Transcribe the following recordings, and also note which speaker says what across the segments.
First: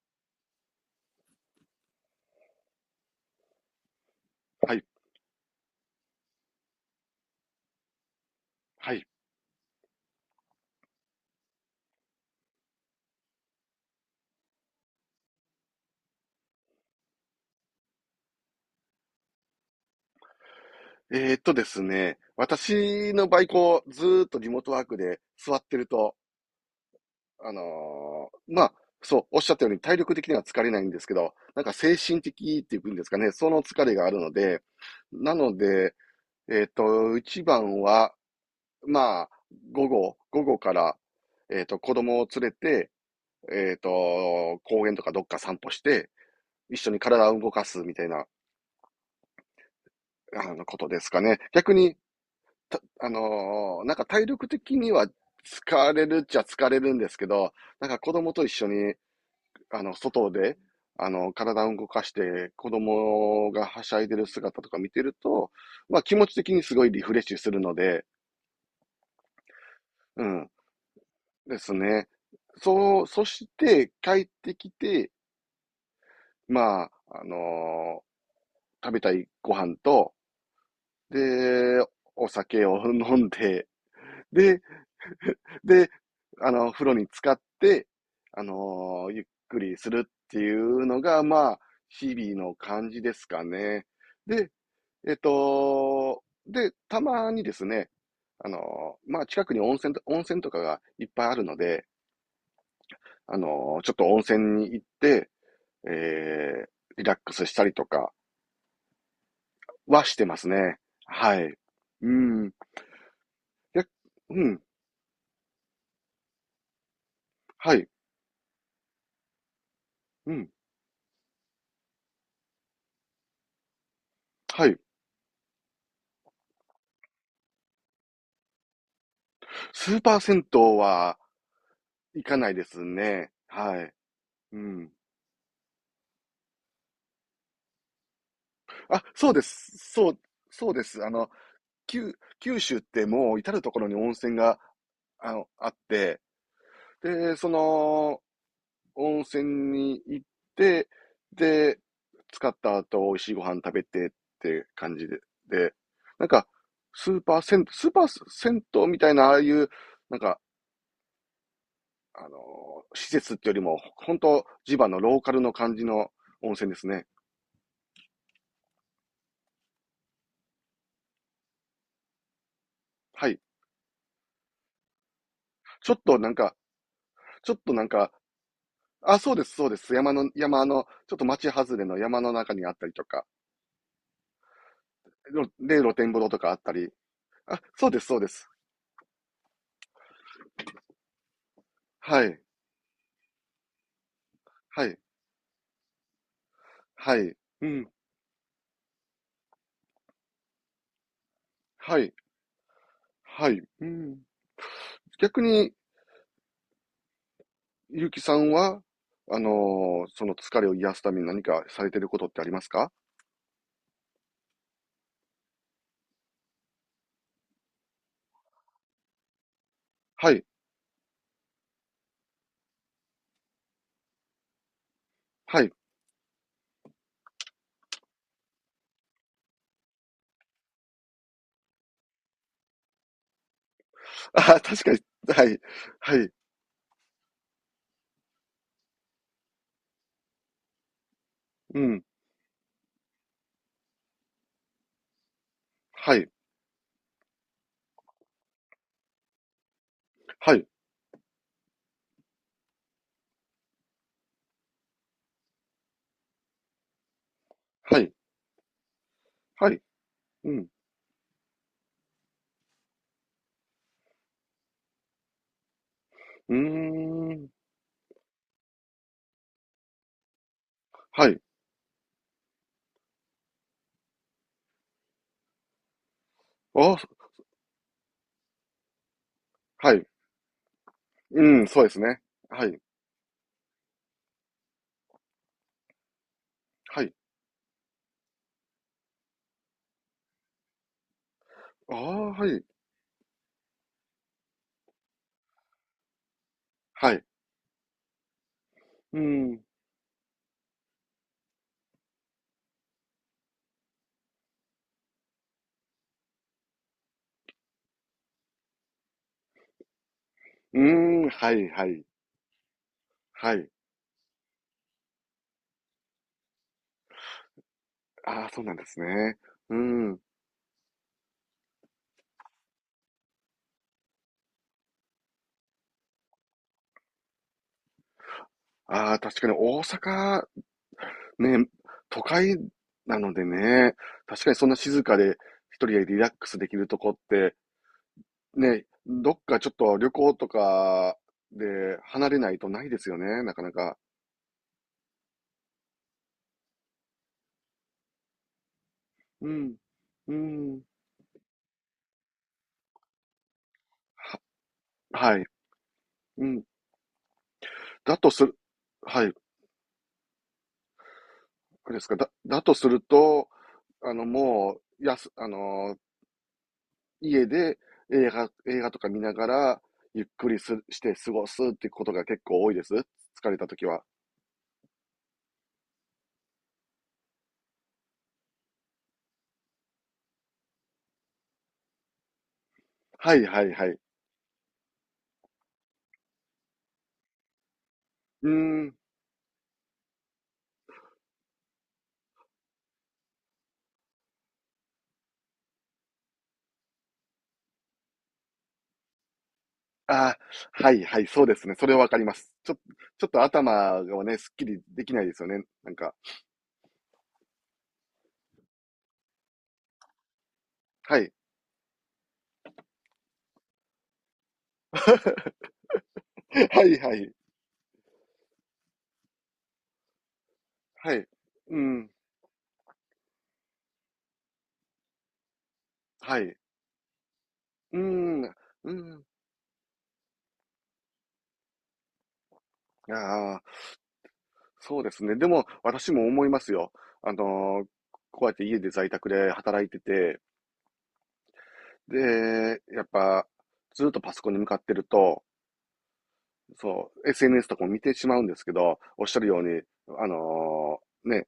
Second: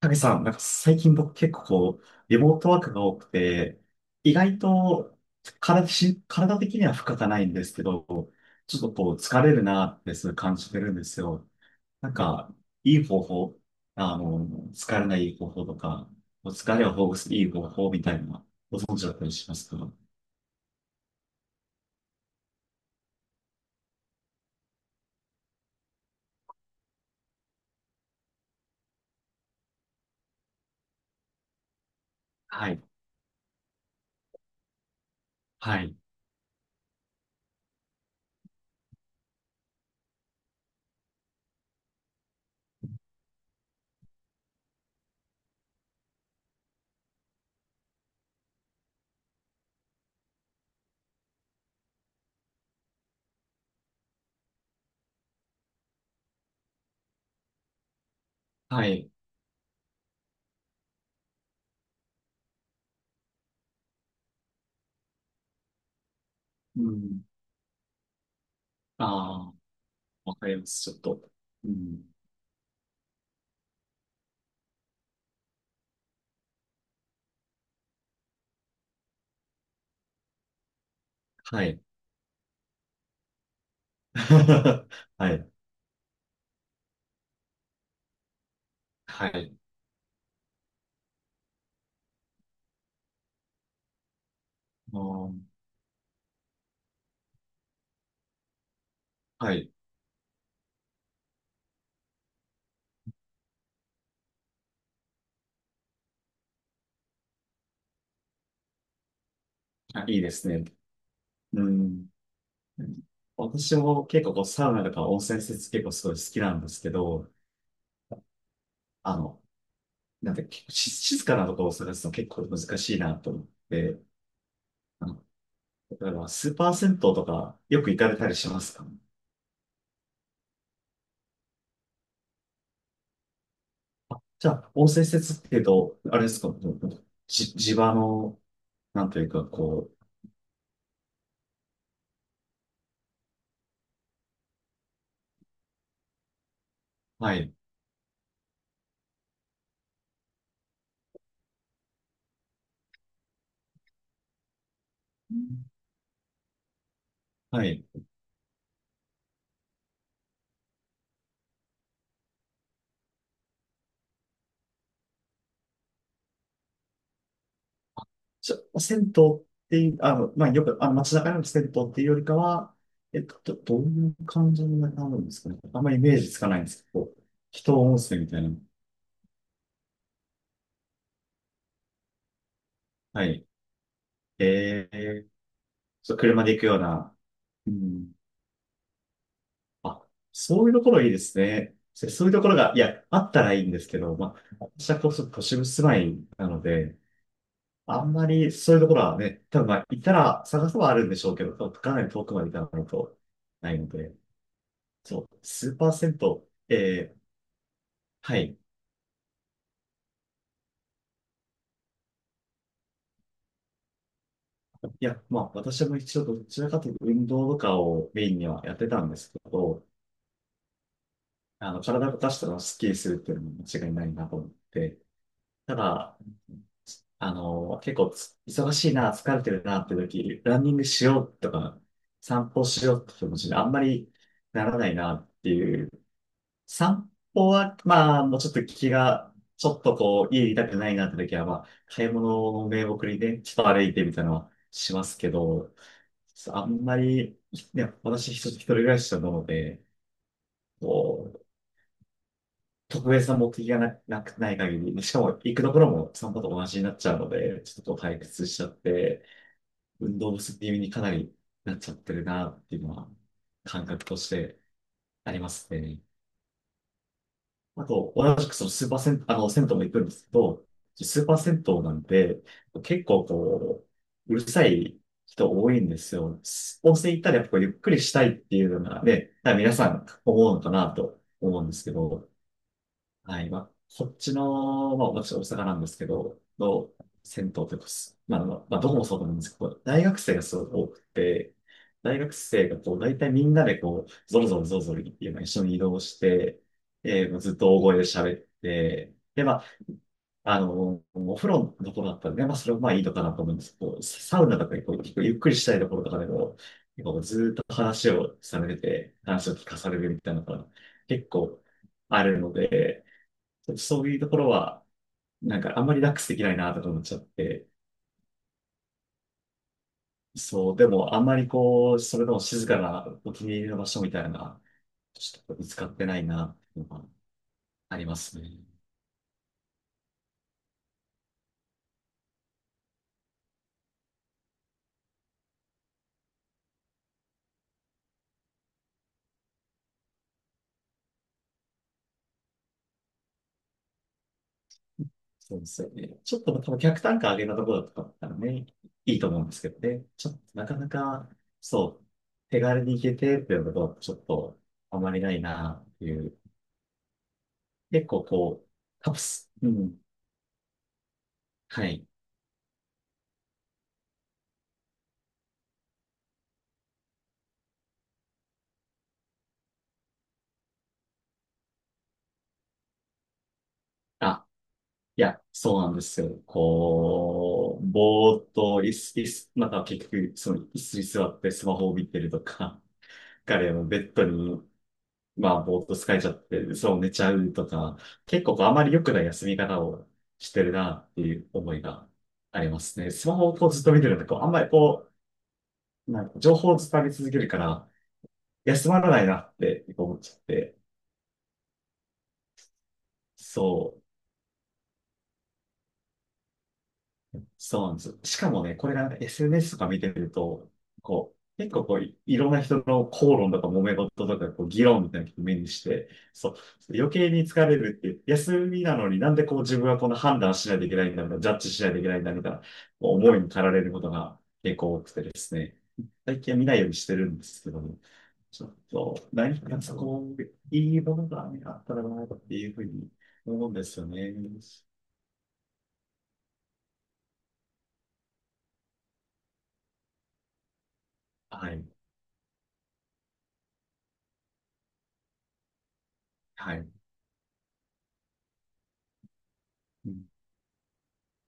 Speaker 1: 影さん、なんか最近僕結構こう、リモートワークが多くて、意外
Speaker 2: はい、
Speaker 1: と体的には負荷がないんですけど、ちょっと
Speaker 2: はい。
Speaker 1: こう疲れるなってすごい感じてるんですよ。なんか、いい方法、あの、疲れない方法とか、疲れをほぐすいい方法みたいなのご存知だったりしますか？
Speaker 2: ですね、私の場合、こう、ずーっとリモートワークで座ってると、あのーまあ、そう、おっしゃったように体力的には疲れないんですけど、なんか精神的っ
Speaker 1: は
Speaker 2: てい
Speaker 1: い、
Speaker 2: うんですかね、その疲れがあるので。なの
Speaker 1: は
Speaker 2: で、
Speaker 1: い、
Speaker 2: えーっと、一番は、まあ、午後、午後から、子供を連れて、公園とかどっか散歩して、一緒に体を動かすみたいな、ことですかね。逆に、た、あのーなんか体力的には疲れるっちゃ疲れるんですけど、なんか子供と一緒
Speaker 1: は
Speaker 2: に、
Speaker 1: い。
Speaker 2: 外で、体を動かして、子供がはしゃいでる姿とか見てると、まあ気持ち的にす
Speaker 1: う
Speaker 2: ごいリフレッ
Speaker 1: ん、
Speaker 2: シュするので。
Speaker 1: ああ、
Speaker 2: う
Speaker 1: わか
Speaker 2: ん、
Speaker 1: ります、ちょっと。
Speaker 2: で
Speaker 1: う
Speaker 2: す
Speaker 1: ん、
Speaker 2: ね。そう、そして帰ってきて、まあ、あのー食べたいご飯と、
Speaker 1: はい。
Speaker 2: で、お酒を飲んで、で、
Speaker 1: はい、
Speaker 2: で、風呂に浸かって、ゆっ
Speaker 1: はい。
Speaker 2: くりするっていうのが、まあ、日々の感じですかね。で、
Speaker 1: あ
Speaker 2: えっ
Speaker 1: ー、
Speaker 2: と、で、たまにですね、近
Speaker 1: は
Speaker 2: くに
Speaker 1: い。
Speaker 2: 温泉とかがいっぱいあるので、ちょっと温泉に行って、えー、リラックスしたりとかは
Speaker 1: あ、
Speaker 2: し
Speaker 1: いい
Speaker 2: て
Speaker 1: で
Speaker 2: ます
Speaker 1: すね。
Speaker 2: ね。はい。
Speaker 1: う
Speaker 2: う
Speaker 1: ん。
Speaker 2: ん。
Speaker 1: 私
Speaker 2: や、
Speaker 1: も結構
Speaker 2: う
Speaker 1: こう
Speaker 2: ん。
Speaker 1: サウナとか温泉施設結構すごい好きなんですけど、
Speaker 2: はい。
Speaker 1: あの、
Speaker 2: う
Speaker 1: なんて
Speaker 2: ん。
Speaker 1: 結構静かなところを探すの結構難しいなと思って、
Speaker 2: はい。
Speaker 1: あの、例えばスーパー銭湯とかよく行かれたりしますか？
Speaker 2: スーパー銭湯は、行かないですね。はい。
Speaker 1: あ、じゃ
Speaker 2: う
Speaker 1: あ温
Speaker 2: ん。
Speaker 1: 泉施設っていうと、あれですか、地場の、
Speaker 2: あ、
Speaker 1: なんという
Speaker 2: そうで
Speaker 1: か
Speaker 2: す。
Speaker 1: こ
Speaker 2: そうです。きゅ九州ってもう至るところに温泉が、あって、
Speaker 1: う、は
Speaker 2: で、そ
Speaker 1: い、
Speaker 2: の温泉に行って、で、使った後、美味しいご飯食べてって感じで、で、なんか、
Speaker 1: はい。
Speaker 2: スーパー銭湯みたいな、ああいう、なんか、あの施設ってよりも、本当地場のローカルの感じの温泉ですね。
Speaker 1: 銭湯っていう、あの、まあ、よく、あの、街中の銭湯っていうよりかは、えっ
Speaker 2: はい。
Speaker 1: と、どういう感じになるんですかね。あん
Speaker 2: ち
Speaker 1: ま
Speaker 2: ょ
Speaker 1: りイ
Speaker 2: っ
Speaker 1: メ
Speaker 2: と
Speaker 1: ー
Speaker 2: な
Speaker 1: ジ
Speaker 2: ん
Speaker 1: つか
Speaker 2: か、
Speaker 1: ないんですけど、
Speaker 2: ちょっと
Speaker 1: 人
Speaker 2: なん
Speaker 1: 温
Speaker 2: か、
Speaker 1: 泉みたいな。
Speaker 2: あ、そうです、そうです。山の、ちょっと町外れの山の中にあったりと
Speaker 1: は
Speaker 2: か、
Speaker 1: い。えー、
Speaker 2: で、露天
Speaker 1: ちょっと
Speaker 2: 風呂と
Speaker 1: 車
Speaker 2: か
Speaker 1: で
Speaker 2: あっ
Speaker 1: 行く
Speaker 2: た
Speaker 1: よう
Speaker 2: り。
Speaker 1: な。
Speaker 2: あ、
Speaker 1: う
Speaker 2: そうです、
Speaker 1: ん。
Speaker 2: そうです。
Speaker 1: あ、そういうところいいですね。
Speaker 2: は
Speaker 1: そういう
Speaker 2: い、
Speaker 1: ところが、いや、あったらいいんですけど、まあ、
Speaker 2: は
Speaker 1: 私
Speaker 2: い、
Speaker 1: はこそ都市部住まいなので、
Speaker 2: はい、うん、
Speaker 1: あんまりそういうところはね、多分まあ、行ったら探せばあるんでしょうけど、か
Speaker 2: は
Speaker 1: なり
Speaker 2: い、
Speaker 1: 遠くまで行かないと
Speaker 2: はい、
Speaker 1: ない
Speaker 2: う
Speaker 1: ので。
Speaker 2: ん。
Speaker 1: そう、
Speaker 2: 逆に、
Speaker 1: 数パーセント。えー、
Speaker 2: ゆうきさ
Speaker 1: は
Speaker 2: ん
Speaker 1: い。
Speaker 2: は、その疲れを癒すために何かされてることってありますか？
Speaker 1: いや、まあ、私も一応どちらかというと運動とかをメインにはやってたんですけど、
Speaker 2: はい、
Speaker 1: あの、体を動かしたらスッキリするっていうのも間違いないなと思って、
Speaker 2: はい。
Speaker 1: ただ、あの、結構忙しいな、疲れてるなって時、ランニングしようとか、散歩しようって気持ちにあんまり
Speaker 2: あ、
Speaker 1: なら
Speaker 2: 確
Speaker 1: な
Speaker 2: か
Speaker 1: い
Speaker 2: に、
Speaker 1: なっ
Speaker 2: は
Speaker 1: て
Speaker 2: い、
Speaker 1: いう。
Speaker 2: はい、
Speaker 1: 散歩は、まあ、もうちょっと気が、ちょっとこう、家いたくないなって時は、まあ、
Speaker 2: うん、
Speaker 1: 買い物を名目にね、ちょっと歩いてみたいなのはしますけど、
Speaker 2: はい、
Speaker 1: あんまり、ね、私一人暮らしなので、
Speaker 2: はい、
Speaker 1: こう、特別な目的がなくない限り、しかも行くところも散歩と同じになっちゃうので、ちょっとこ
Speaker 2: は
Speaker 1: う
Speaker 2: い、
Speaker 1: 退屈しちゃって、
Speaker 2: はい、
Speaker 1: 運動不
Speaker 2: う
Speaker 1: 足
Speaker 2: ん、
Speaker 1: 気味にかなりなっちゃってるなっていうのは、感覚としてありますね。
Speaker 2: うーん、
Speaker 1: あと、同じくそのスーパー銭湯、あの、銭湯も行くんですけど、スー
Speaker 2: は
Speaker 1: パー
Speaker 2: い、
Speaker 1: 銭湯なんで、結構こう、うるさい人多いんですよ。温
Speaker 2: あ、
Speaker 1: 泉行ったらやっぱこうゆっくりしたいっていうのがね、多分皆さ
Speaker 2: はい、
Speaker 1: ん思うのかなと思
Speaker 2: う
Speaker 1: う
Speaker 2: ん、
Speaker 1: んで
Speaker 2: そう
Speaker 1: す
Speaker 2: で
Speaker 1: け
Speaker 2: すね。
Speaker 1: ど、
Speaker 2: はい。
Speaker 1: はい。まあ、こっちの、まあ、私大阪なんですけど、の
Speaker 2: はい。
Speaker 1: 銭湯というか、すまあ、まあまあどこもそうなんですけど、大学生がすごく多くて、
Speaker 2: ああ、
Speaker 1: 大学
Speaker 2: はい。
Speaker 1: 生がこう、大体みんなでこう、ゾロゾロゾロゾロっていうのを一緒に移動して、
Speaker 2: はい。
Speaker 1: えー、もうずっと大声で喋って、
Speaker 2: う
Speaker 1: で、ま
Speaker 2: ん。
Speaker 1: あ、あの、お風呂のところだったらね、まあ、それもまあいいのかなと思うんですけど、サウナとかでこう、結構ゆっくりしたいところとかでも、結構ずっと話をされてて、話を聞かされるみたいなのが
Speaker 2: うーん、
Speaker 1: 結
Speaker 2: は
Speaker 1: 構
Speaker 2: いはい。
Speaker 1: あるので、
Speaker 2: はい。
Speaker 1: そういうところは、なんかあんまりリラックスできないなとか思っちゃって、
Speaker 2: ああ、そうなんですね。うん。
Speaker 1: そう、でもあんまりこう、それでも静かなお気に入りの場所みたいな、ちょっと見つかってないなっていうのがありますね。
Speaker 2: ああ、確かに大阪、ね、都会なのでね、確かにそんな静かで一人でリラックスできるとこって、ね、どっかちょっと旅行とかで離れないとないですよね、なかなか。
Speaker 1: そうですよね。ちょっと多分客単価上げたところとかだったらね、いいと思うん
Speaker 2: う
Speaker 1: ですけ
Speaker 2: ん。
Speaker 1: どね。ちょ
Speaker 2: う
Speaker 1: っとなか
Speaker 2: ん。
Speaker 1: なか、そう、手軽に行けてっていうことはちょっ
Speaker 2: は、
Speaker 1: とあまりな
Speaker 2: は
Speaker 1: い
Speaker 2: い。
Speaker 1: なっていう。
Speaker 2: うん。
Speaker 1: 結
Speaker 2: だ
Speaker 1: 構
Speaker 2: とする、
Speaker 1: こう、カプ
Speaker 2: はい。
Speaker 1: ス、うん、は
Speaker 2: で
Speaker 1: い。
Speaker 2: すか。だとすると、あの、もう、やす、あの、家で映画とか見ながら、ゆっくりする、して過ごすってことが結構多いです。疲れた時は。
Speaker 1: あ、いや、そうなんですよ。こう、ぼーっと、い子、いす子、また結局、その椅子に座ってスマホを見てるとか、
Speaker 2: は いはい
Speaker 1: 彼は
Speaker 2: はい。
Speaker 1: ベ
Speaker 2: う
Speaker 1: ッドに、まあ、ぼーっと疲れちゃって、そう寝ちゃうとか、結
Speaker 2: ー
Speaker 1: 構こうあまり
Speaker 2: ん。
Speaker 1: 良くない休み方をしてるなっていう思いがありますね。スマホをこうずっと見てると、こう、あんまりこう、なんか情報を伝え続けるから、休まらないなってこう思っちゃ
Speaker 2: あ
Speaker 1: って、
Speaker 2: ー、はいはい、そうですね。それはわかります。ちょっと頭
Speaker 1: そう。
Speaker 2: がね、すっきりできないですよね。なんか。
Speaker 1: そうなんですよ。しかもね、これがなんか SNS とか見てると、
Speaker 2: はい。
Speaker 1: こう、結構こう、いろんな人の口論とか揉め事とか、こう、議論みたいなのを目にして、そう、
Speaker 2: はい
Speaker 1: 余
Speaker 2: は
Speaker 1: 計
Speaker 2: い。
Speaker 1: に疲れるっていう、休みなのになんでこう自分はこの判断しないといけない
Speaker 2: は
Speaker 1: んだ
Speaker 2: い。
Speaker 1: みたいな、ジャッジ
Speaker 2: う
Speaker 1: しないといけ
Speaker 2: ん。
Speaker 1: ないんだみたいな、こう思いに駆られることが結構多くてですね、
Speaker 2: は
Speaker 1: 最
Speaker 2: い。
Speaker 1: 近
Speaker 2: う
Speaker 1: は見ないようにしてるんですけども、
Speaker 2: ーん。
Speaker 1: ちょっ
Speaker 2: う
Speaker 1: と、
Speaker 2: ん。
Speaker 1: 何かそこ、いいものがねあったらなっていうふうに
Speaker 2: ああ。
Speaker 1: 思うんですよね。
Speaker 2: そうですね。でも、私も思いますよ。あの、こうやって家で在宅で働いてて、
Speaker 1: はい。
Speaker 2: で、やっぱ、ずっとパソコンに向かってると、
Speaker 1: はい。
Speaker 2: そう、SNS とかも見てしまうんですけど、おっしゃるように、
Speaker 1: う
Speaker 2: あ
Speaker 1: ん、
Speaker 2: のーね、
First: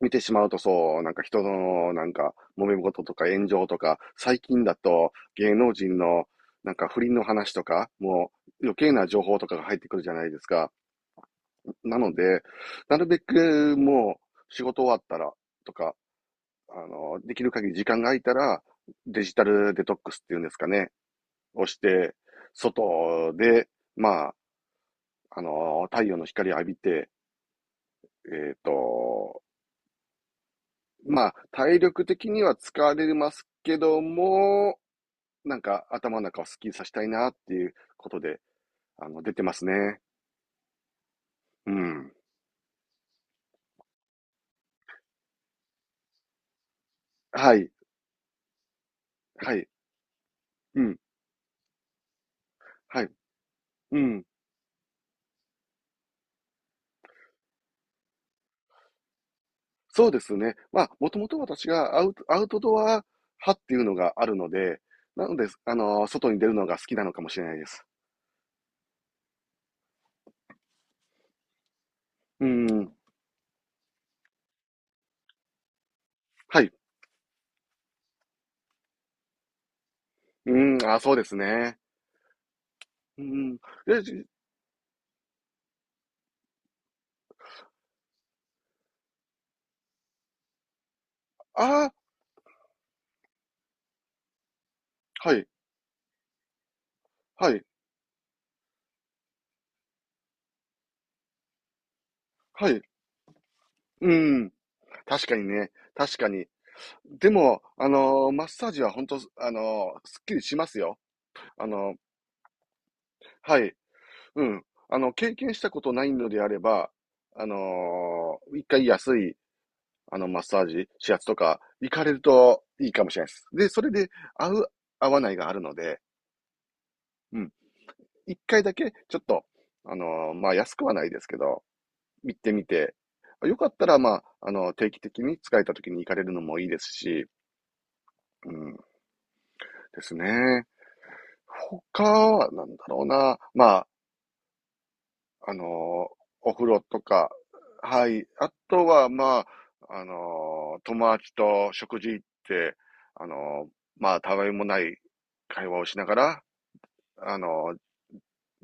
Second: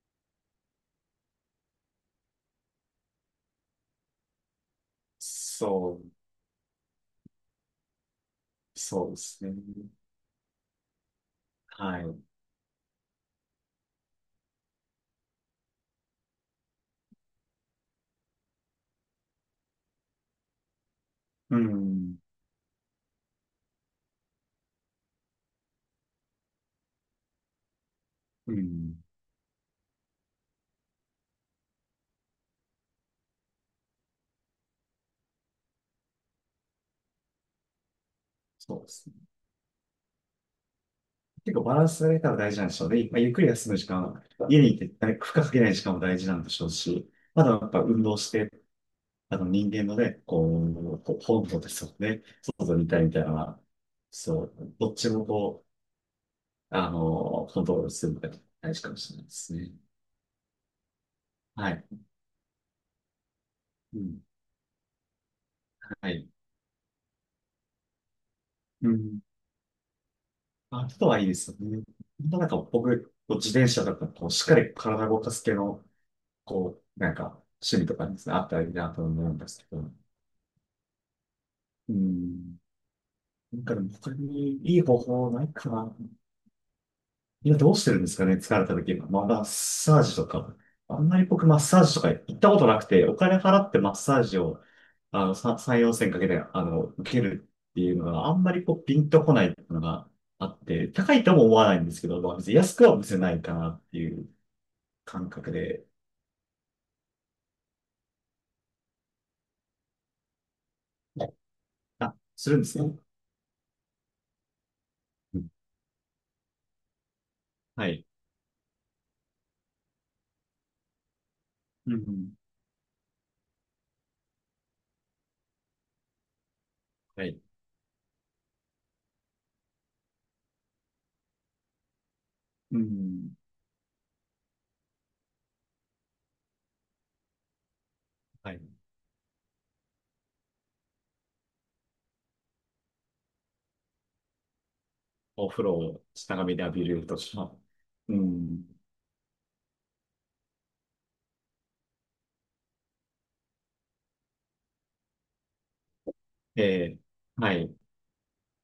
Speaker 2: 見てしまうとそう、なんか人の、なんか、揉め事とか炎上とか、最近だと芸能人
Speaker 1: そう
Speaker 2: の、なんか不倫の話とか、もう余計な
Speaker 1: そうで
Speaker 2: 情報
Speaker 1: す
Speaker 2: と
Speaker 1: ね。
Speaker 2: かが入ってくるじゃないですか。な
Speaker 1: は
Speaker 2: の
Speaker 1: い。
Speaker 2: で、なるべくもう仕事終わったらとか、できる限り時間が空いたら、デジタルデトックスっていうんですかね、
Speaker 1: う
Speaker 2: をして、
Speaker 1: ん。
Speaker 2: 外で、まあ、太陽の光を浴びて、え
Speaker 1: う
Speaker 2: っ
Speaker 1: ん。
Speaker 2: と、まあ、体力的には疲れますけども、なんか頭の中をスッキリさせたいなっていうことで、
Speaker 1: そうですね。
Speaker 2: 出てますね。
Speaker 1: 結構
Speaker 2: う
Speaker 1: バランスが
Speaker 2: ん。
Speaker 1: 取れたら大事なんでしょうね。まあ、ゆっくり休む時間、家にいて負荷かけない時間も大事なんでしょうし、まだ
Speaker 2: は
Speaker 1: や
Speaker 2: い。
Speaker 1: っぱ運動して、あの
Speaker 2: はい。
Speaker 1: 人間のね、こ
Speaker 2: うん。
Speaker 1: う、こう本能ですよね。外にいた
Speaker 2: は
Speaker 1: い
Speaker 2: い。
Speaker 1: みたいなのは、
Speaker 2: うん。
Speaker 1: そう、どっちもこう、あの、コントロールするのが大事かもしれないですね。
Speaker 2: そうですね。まあ、もともと私
Speaker 1: はい。
Speaker 2: がアウトドア派っていうの
Speaker 1: う
Speaker 2: が
Speaker 1: ん。
Speaker 2: あるので、なので、
Speaker 1: はい。
Speaker 2: 外に出るのが好きなのかもしれないです。
Speaker 1: うん。あ、あとはいいですよね。本当
Speaker 2: う
Speaker 1: なんか
Speaker 2: ん。
Speaker 1: 僕、こう自転車とか、こう、しっかり体を動かす系の
Speaker 2: はい。
Speaker 1: こう、なんか、趣味とかにですねあったらいいなと思うんですけど。
Speaker 2: うん。あ、そうですね。
Speaker 1: うん。
Speaker 2: うん。
Speaker 1: なんかでも
Speaker 2: で、
Speaker 1: 他
Speaker 2: じ、
Speaker 1: にいい方法ないかな。今どうしてるんですかね、疲れた時は。まあ、マッサージとか。あんまり僕マッサー
Speaker 2: あ
Speaker 1: ジとか行ったことなくて、お金払ってマッサージを、あ
Speaker 2: あ、は
Speaker 1: の、
Speaker 2: い。
Speaker 1: 3、4千かけて、あの、受ける
Speaker 2: はい。
Speaker 1: っていうのがあんまりこう、ピンとこないっていうのがあって、高いとも思わないんですけど、まあ、別に
Speaker 2: は
Speaker 1: 安
Speaker 2: い。
Speaker 1: くは見せないかなって
Speaker 2: う
Speaker 1: いう
Speaker 2: ん。確
Speaker 1: 感
Speaker 2: かに
Speaker 1: 覚
Speaker 2: ね。
Speaker 1: で、
Speaker 2: 確かに。でも、マッサージは本当、すっきりしますよ。あのー、
Speaker 1: あ、するんですね。
Speaker 2: はい。うん。あの、経
Speaker 1: うん、
Speaker 2: 験したことないのであれば、
Speaker 1: はい。
Speaker 2: 一回安い、あの、マッサージ、指圧とか、行
Speaker 1: う
Speaker 2: かれる
Speaker 1: ん。
Speaker 2: といいかもしれないです。で、それで、合う、合わないがあるので、
Speaker 1: は
Speaker 2: う
Speaker 1: い、
Speaker 2: ん。一回だけ、ちょっと、まあ、安くはないですけど、行ってみ
Speaker 1: う
Speaker 2: て、
Speaker 1: ん、
Speaker 2: よかったら、まあ、あの、定期的に使えた時に行かれるのもいいですし。う
Speaker 1: はい。
Speaker 2: ん。ですね。他は、なんだろうな。まあ、
Speaker 1: お
Speaker 2: あ
Speaker 1: 風呂を
Speaker 2: の、
Speaker 1: 長
Speaker 2: お
Speaker 1: めで
Speaker 2: 風
Speaker 1: 浴
Speaker 2: 呂
Speaker 1: び
Speaker 2: と
Speaker 1: ると
Speaker 2: か、
Speaker 1: か。
Speaker 2: は
Speaker 1: う
Speaker 2: い。あ
Speaker 1: ん、
Speaker 2: とは、まあ、あの、友達と食事行って、あの、まあ、たわいもない会話をしながら、
Speaker 1: ええ、
Speaker 2: あ
Speaker 1: はい。
Speaker 2: の、
Speaker 1: い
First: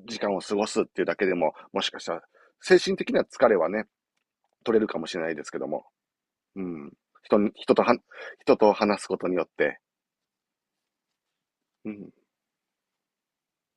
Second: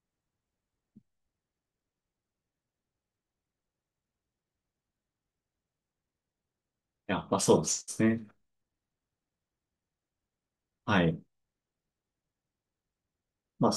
Speaker 2: 時間を過ごすっていうだけでも、もしかしたら、精神的な疲れはね、取れるかもしれないですけども。うん。
Speaker 1: や、ま
Speaker 2: 人
Speaker 1: あ
Speaker 2: に、
Speaker 1: そうで
Speaker 2: 人とは、
Speaker 1: すね。
Speaker 2: 人と話すことによって、
Speaker 1: はい。
Speaker 2: うん。
Speaker 1: まあ